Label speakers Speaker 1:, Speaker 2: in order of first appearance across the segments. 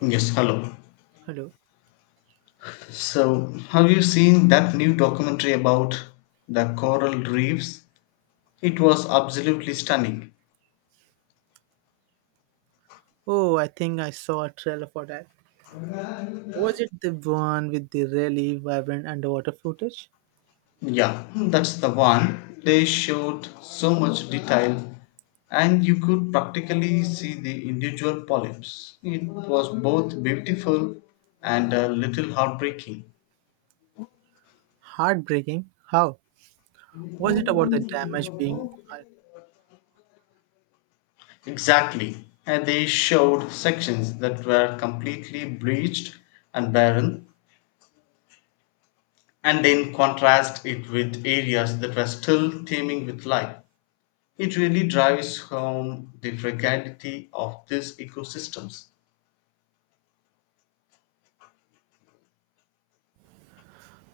Speaker 1: Yes, hello.
Speaker 2: Hello.
Speaker 1: So, have you seen that new documentary about the coral reefs? It was absolutely stunning.
Speaker 2: Oh, I think I saw a trailer for that. Was it the one with the really vibrant underwater footage?
Speaker 1: Yeah, that's the one. They showed so much detail and you could practically see the individual polyps. It was both beautiful and a little heartbreaking.
Speaker 2: Heartbreaking. How? Was it about the damage being?
Speaker 1: Exactly. And they showed sections that were completely bleached and barren, and then contrast it with areas that were still teeming with life. It really drives home the fragility of these ecosystems.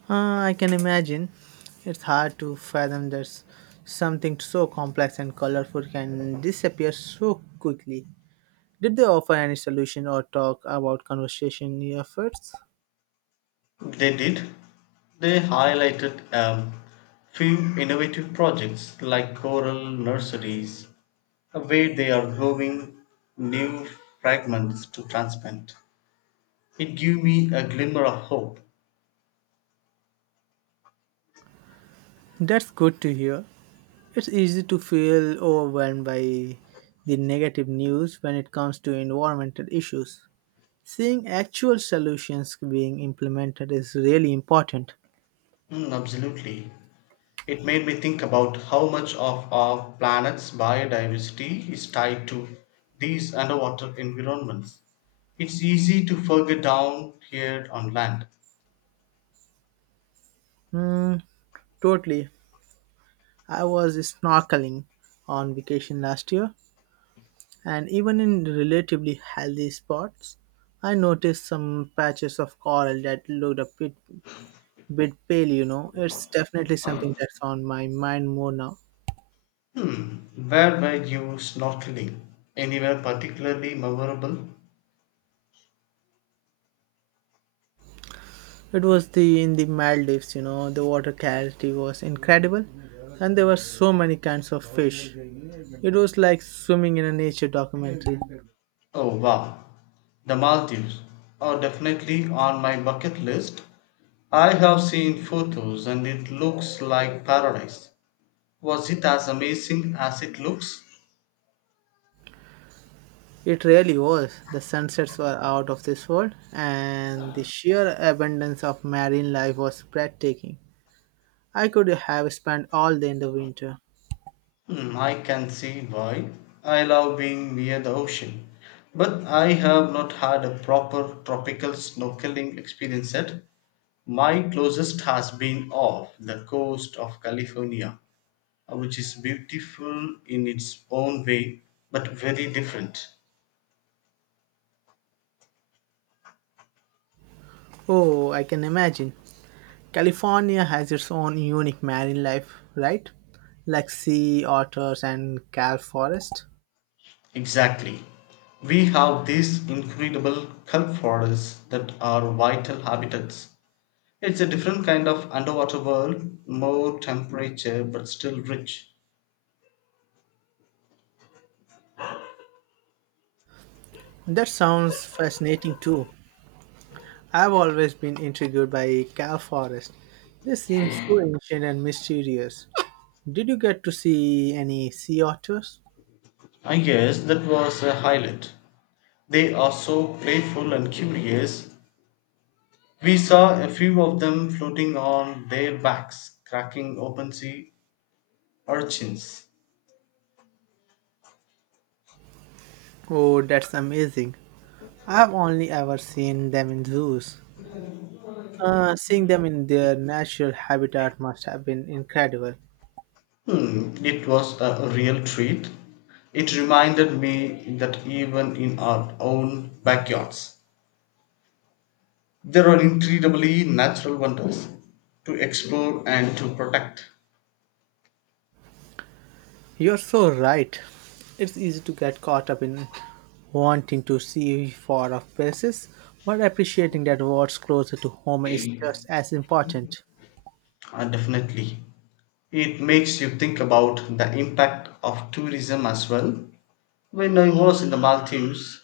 Speaker 2: I can imagine. It's hard to fathom that something so complex and colorful can disappear so quickly. Did they offer any solution or talk about conservation efforts?
Speaker 1: They did. They highlighted few innovative projects like coral nurseries, where they are growing new fragments to transplant. It gave me a glimmer of hope.
Speaker 2: That's good to hear. It's easy to feel overwhelmed by the negative news when it comes to environmental issues. Seeing actual solutions being implemented is really important.
Speaker 1: Mm, absolutely. It made me think about how much of our planet's biodiversity is tied to these underwater environments. It's easy to forget down here on land.
Speaker 2: Hmm, totally. I was snorkeling on vacation last year, and even in relatively healthy spots, I noticed some patches of coral that looked a bit pale. It's definitely something that's on my mind more now.
Speaker 1: Hmm, where were you snorkeling? Anywhere particularly memorable?
Speaker 2: It was the in the Maldives, you know, the water clarity was incredible and there were so many kinds of fish. It was like swimming in a nature documentary.
Speaker 1: Oh wow, the Maldives are definitely on my bucket list. I have seen photos and it looks like paradise. Was it as amazing as it looks?
Speaker 2: It really was. The sunsets were out of this world and the sheer abundance of marine life was breathtaking. I could have spent all day in the winter.
Speaker 1: Hmm, I can see why. I love being near the ocean, but I have not had a proper tropical snorkeling experience yet. My closest has been off the coast of California, which is beautiful in its own way, but very different.
Speaker 2: Oh, I can imagine. California has its own unique marine life, right? Like sea otters and kelp forest.
Speaker 1: Exactly. We have these incredible kelp forests that are vital habitats. It's a different kind of underwater world, more temperature but still rich.
Speaker 2: That sounds fascinating too. I've always been intrigued by Cal Forest. They seem so ancient and mysterious. Did you get to see any sea otters?
Speaker 1: I guess that was a highlight. They are so playful and curious. We saw a few of them floating on their backs, cracking open sea urchins.
Speaker 2: Oh, that's amazing. I've only ever seen them in zoos. Seeing them in their natural habitat must have been incredible.
Speaker 1: Hmm, it was a real treat. It reminded me that even in our own backyards, there are incredibly natural wonders to explore and to protect.
Speaker 2: You're so right. It's easy to get caught up in wanting to see far off places, but appreciating that what's closer to home is just as important.
Speaker 1: Definitely. It makes you think about the impact of tourism as well. When I was in the Maldives,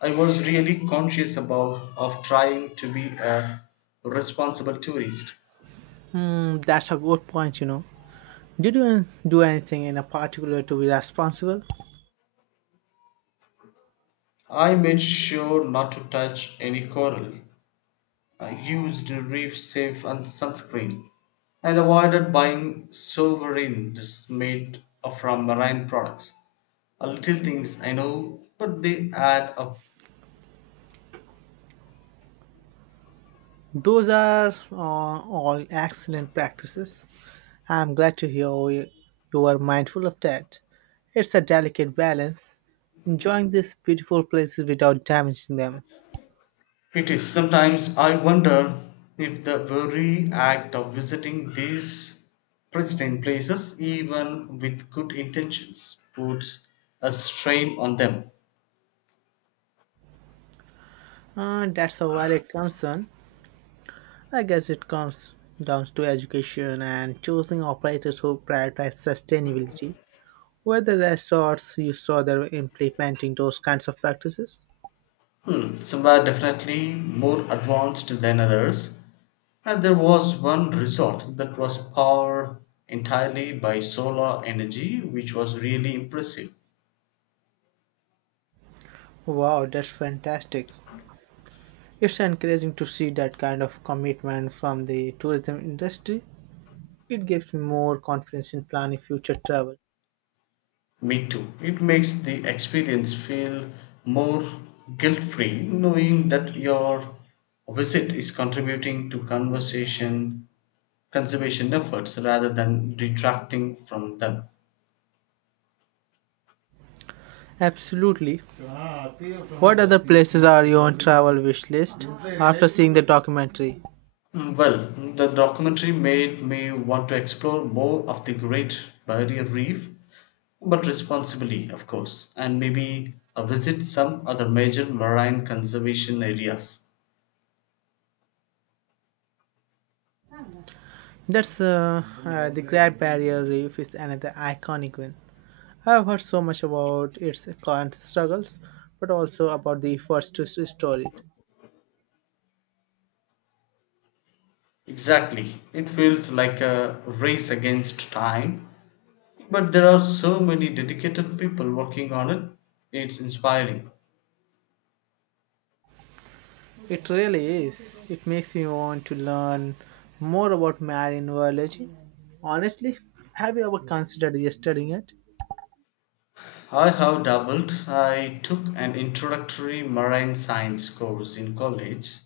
Speaker 1: I was really conscious about of trying to be a responsible tourist.
Speaker 2: Mm, that's a good point, you know. Did you do anything in a particular to be responsible?
Speaker 1: I made sure not to touch any coral. I used reef safe and sunscreen and avoided buying sovereigns made from marine products. A little things I know, but they add up.
Speaker 2: Those are all excellent practices. I'm glad to hear you are mindful of that. It's a delicate balance, enjoying these beautiful places without damaging them.
Speaker 1: It is sometimes I wonder if the very act of visiting these pristine places, even with good intentions, puts a strain on them.
Speaker 2: That's a valid concern. I guess it comes down to education and choosing operators who prioritize sustainability. Were the resorts you saw that were implementing those kinds of practices?
Speaker 1: Hmm, some were definitely more advanced than others, and there was one resort that was powered entirely by solar energy, which was really impressive.
Speaker 2: Wow, that's fantastic. It's encouraging to see that kind of commitment from the tourism industry. It gives me more confidence in planning future travel.
Speaker 1: Me too. It makes the experience feel more guilt free knowing that your visit is contributing to conversation conservation efforts rather than detracting from them.
Speaker 2: Absolutely. What other places are you on travel wish list after seeing the documentary?
Speaker 1: Mm, well, the documentary made me want to explore more of the Great Barrier Reef, but responsibly, of course, and maybe visit some other major marine conservation areas.
Speaker 2: That's the Great Barrier Reef is another iconic one. I've heard so much about its current struggles, but also about the efforts to restore it.
Speaker 1: Exactly. It feels like a race against time, but there are so many dedicated people working on it. It's inspiring.
Speaker 2: It really is. It makes me want to learn more about marine biology. Honestly, have you ever considered studying it?
Speaker 1: I have doubled. I took an introductory marine science course in college,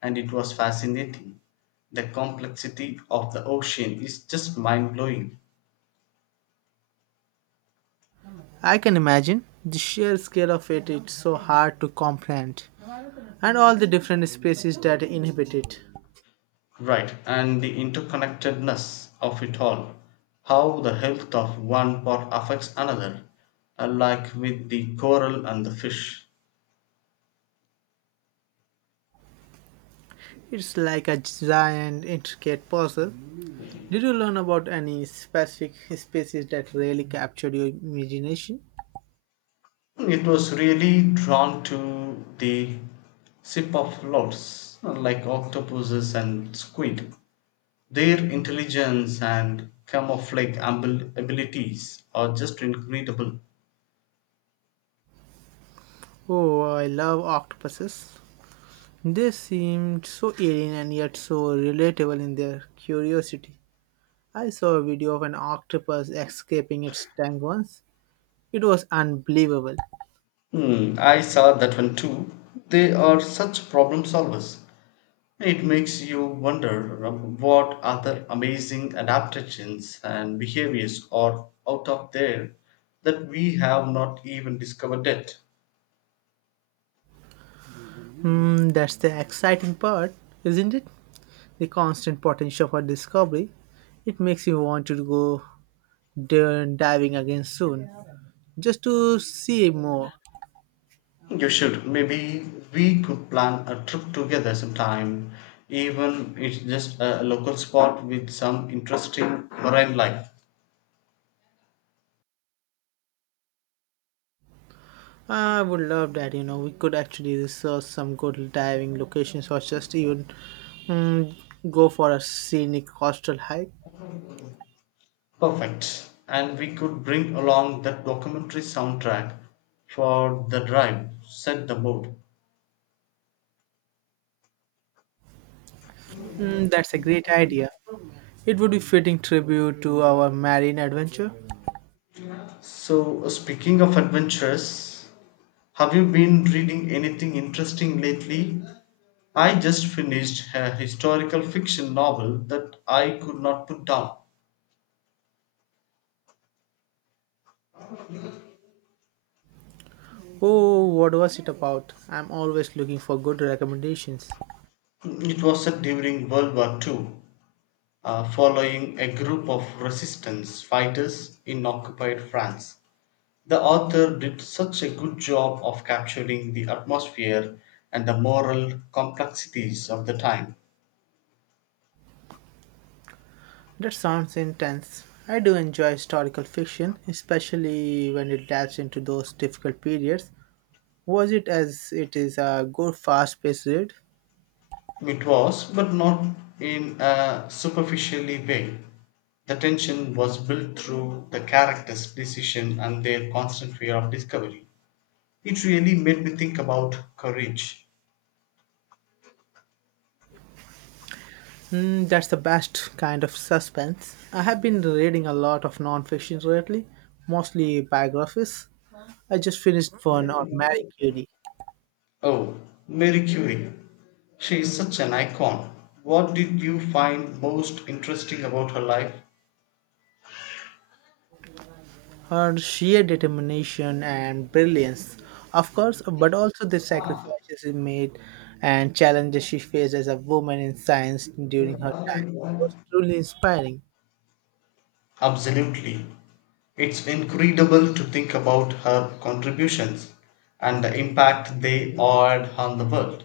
Speaker 1: and it was fascinating. The complexity of the ocean is just mind blowing.
Speaker 2: I can imagine the sheer scale of it, it's so hard to comprehend, and all the different species that inhabit it.
Speaker 1: Right, and the interconnectedness of it all, how the health of one part affects another, like with the coral and the fish.
Speaker 2: It's like a giant, intricate puzzle. Did you learn about any specific species that really captured your imagination?
Speaker 1: It was really drawn to the cephalopods, like octopuses and squid. Their intelligence and camouflage abilities are just incredible.
Speaker 2: Oh, I love octopuses. They seemed so alien and yet so relatable in their curiosity. I saw a video of an octopus escaping its tank once. It was unbelievable.
Speaker 1: Hmm, I saw that one too. They are such problem solvers. It makes you wonder what other amazing adaptations and behaviors are out of there that we have not even discovered yet.
Speaker 2: Hmm, that's the exciting part, isn't it? The constant potential for discovery. It makes you want to go diving again soon, just to see more.
Speaker 1: You should. Maybe we could plan a trip together sometime, even it's just a local spot with some interesting marine life.
Speaker 2: I would love that. You know, we could actually research some good diving locations or just even mm, go for a scenic coastal hike.
Speaker 1: Perfect. And we could bring along that documentary soundtrack for the drive, set the mood.
Speaker 2: Mm, that's a great idea. It would be fitting tribute to our marine adventure.
Speaker 1: So, speaking of adventures, have you been reading anything interesting lately? I just finished a historical fiction novel that I could not put down.
Speaker 2: Oh, what was it about? I'm always looking for good recommendations.
Speaker 1: It was set during World War II, following a group of resistance fighters in occupied France. The author did such a good job of capturing the atmosphere and the moral complexities of the time.
Speaker 2: That sounds intense. I do enjoy historical fiction, especially when it dives into those difficult periods. Was it as it is a good fast-paced read?
Speaker 1: It was, but not in a superficially way. The tension was built through the characters' decision and their constant fear of discovery. It really made me think about courage.
Speaker 2: Mm, that's the best kind of suspense. I have been reading a lot of non-fiction lately, mostly biographies. I just finished one on Marie Curie.
Speaker 1: Oh, Mary Curie. She is such an icon. What did you find most interesting about her life?
Speaker 2: Her sheer determination and brilliance, of course, but also the sacrifices she made and challenges she faced as a woman in science during her time was truly inspiring.
Speaker 1: Absolutely. It's incredible to think about her contributions and the impact they had on the world,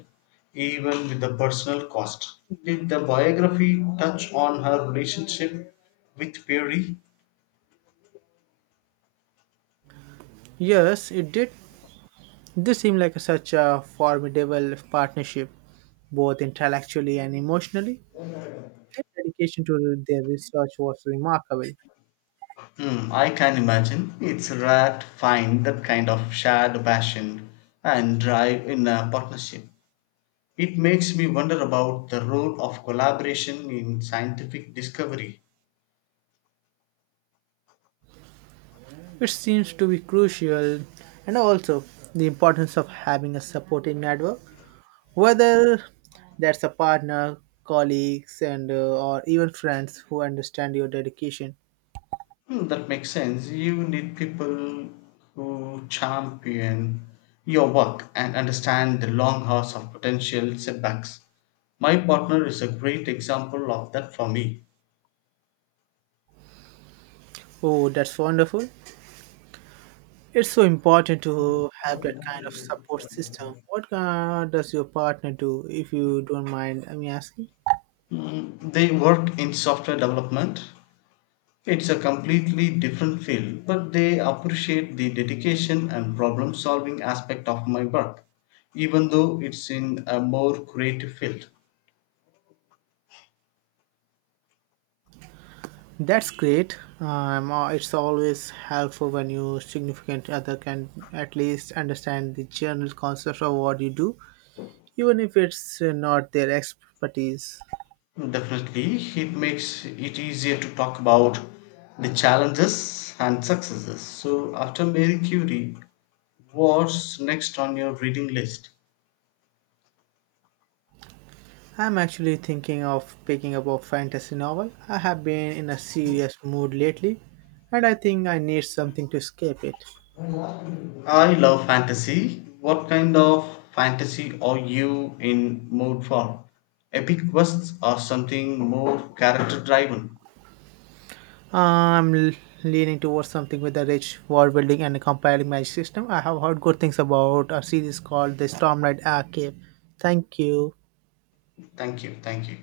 Speaker 1: even with the personal cost. Did the biography touch on her relationship with Perry?
Speaker 2: Yes, it did. This seemed like such a formidable partnership, both intellectually and emotionally. Their dedication to their research was remarkable.
Speaker 1: Hmm, I can imagine. It's rare to find that kind of shared passion and drive in a partnership. It makes me wonder about the role of collaboration in scientific discovery.
Speaker 2: It seems to be crucial, and also the importance of having a supporting network, whether that's a partner, colleagues, and or even friends who understand your dedication.
Speaker 1: Hmm, that makes sense. You need people who champion your work and understand the long hours of potential setbacks. My partner is a great example of that for me.
Speaker 2: Oh, that's wonderful! It's so important to have that kind of support system. What does your partner do, if you don't mind me asking?
Speaker 1: Mm, they work in software development. It's a completely different field, but they appreciate the dedication and problem solving aspect of my work, even though it's in a more creative field.
Speaker 2: That's great. It's always helpful when your significant other can at least understand the general concept of what you do, even if it's not their expertise.
Speaker 1: Definitely, it makes it easier to talk about the challenges and successes. So, after Mary Curie, what's next on your reading list?
Speaker 2: I'm actually thinking of picking up a fantasy novel. I have been in a serious mood lately, and I think I need something to escape it.
Speaker 1: I love fantasy. What kind of fantasy are you in mood for? Epic quests or something more character driven?
Speaker 2: I'm l- leaning towards something with a rich world building and a compelling magic system. I have heard good things about a series called The Stormlight Archive. Thank you.
Speaker 1: Thank you, thank you.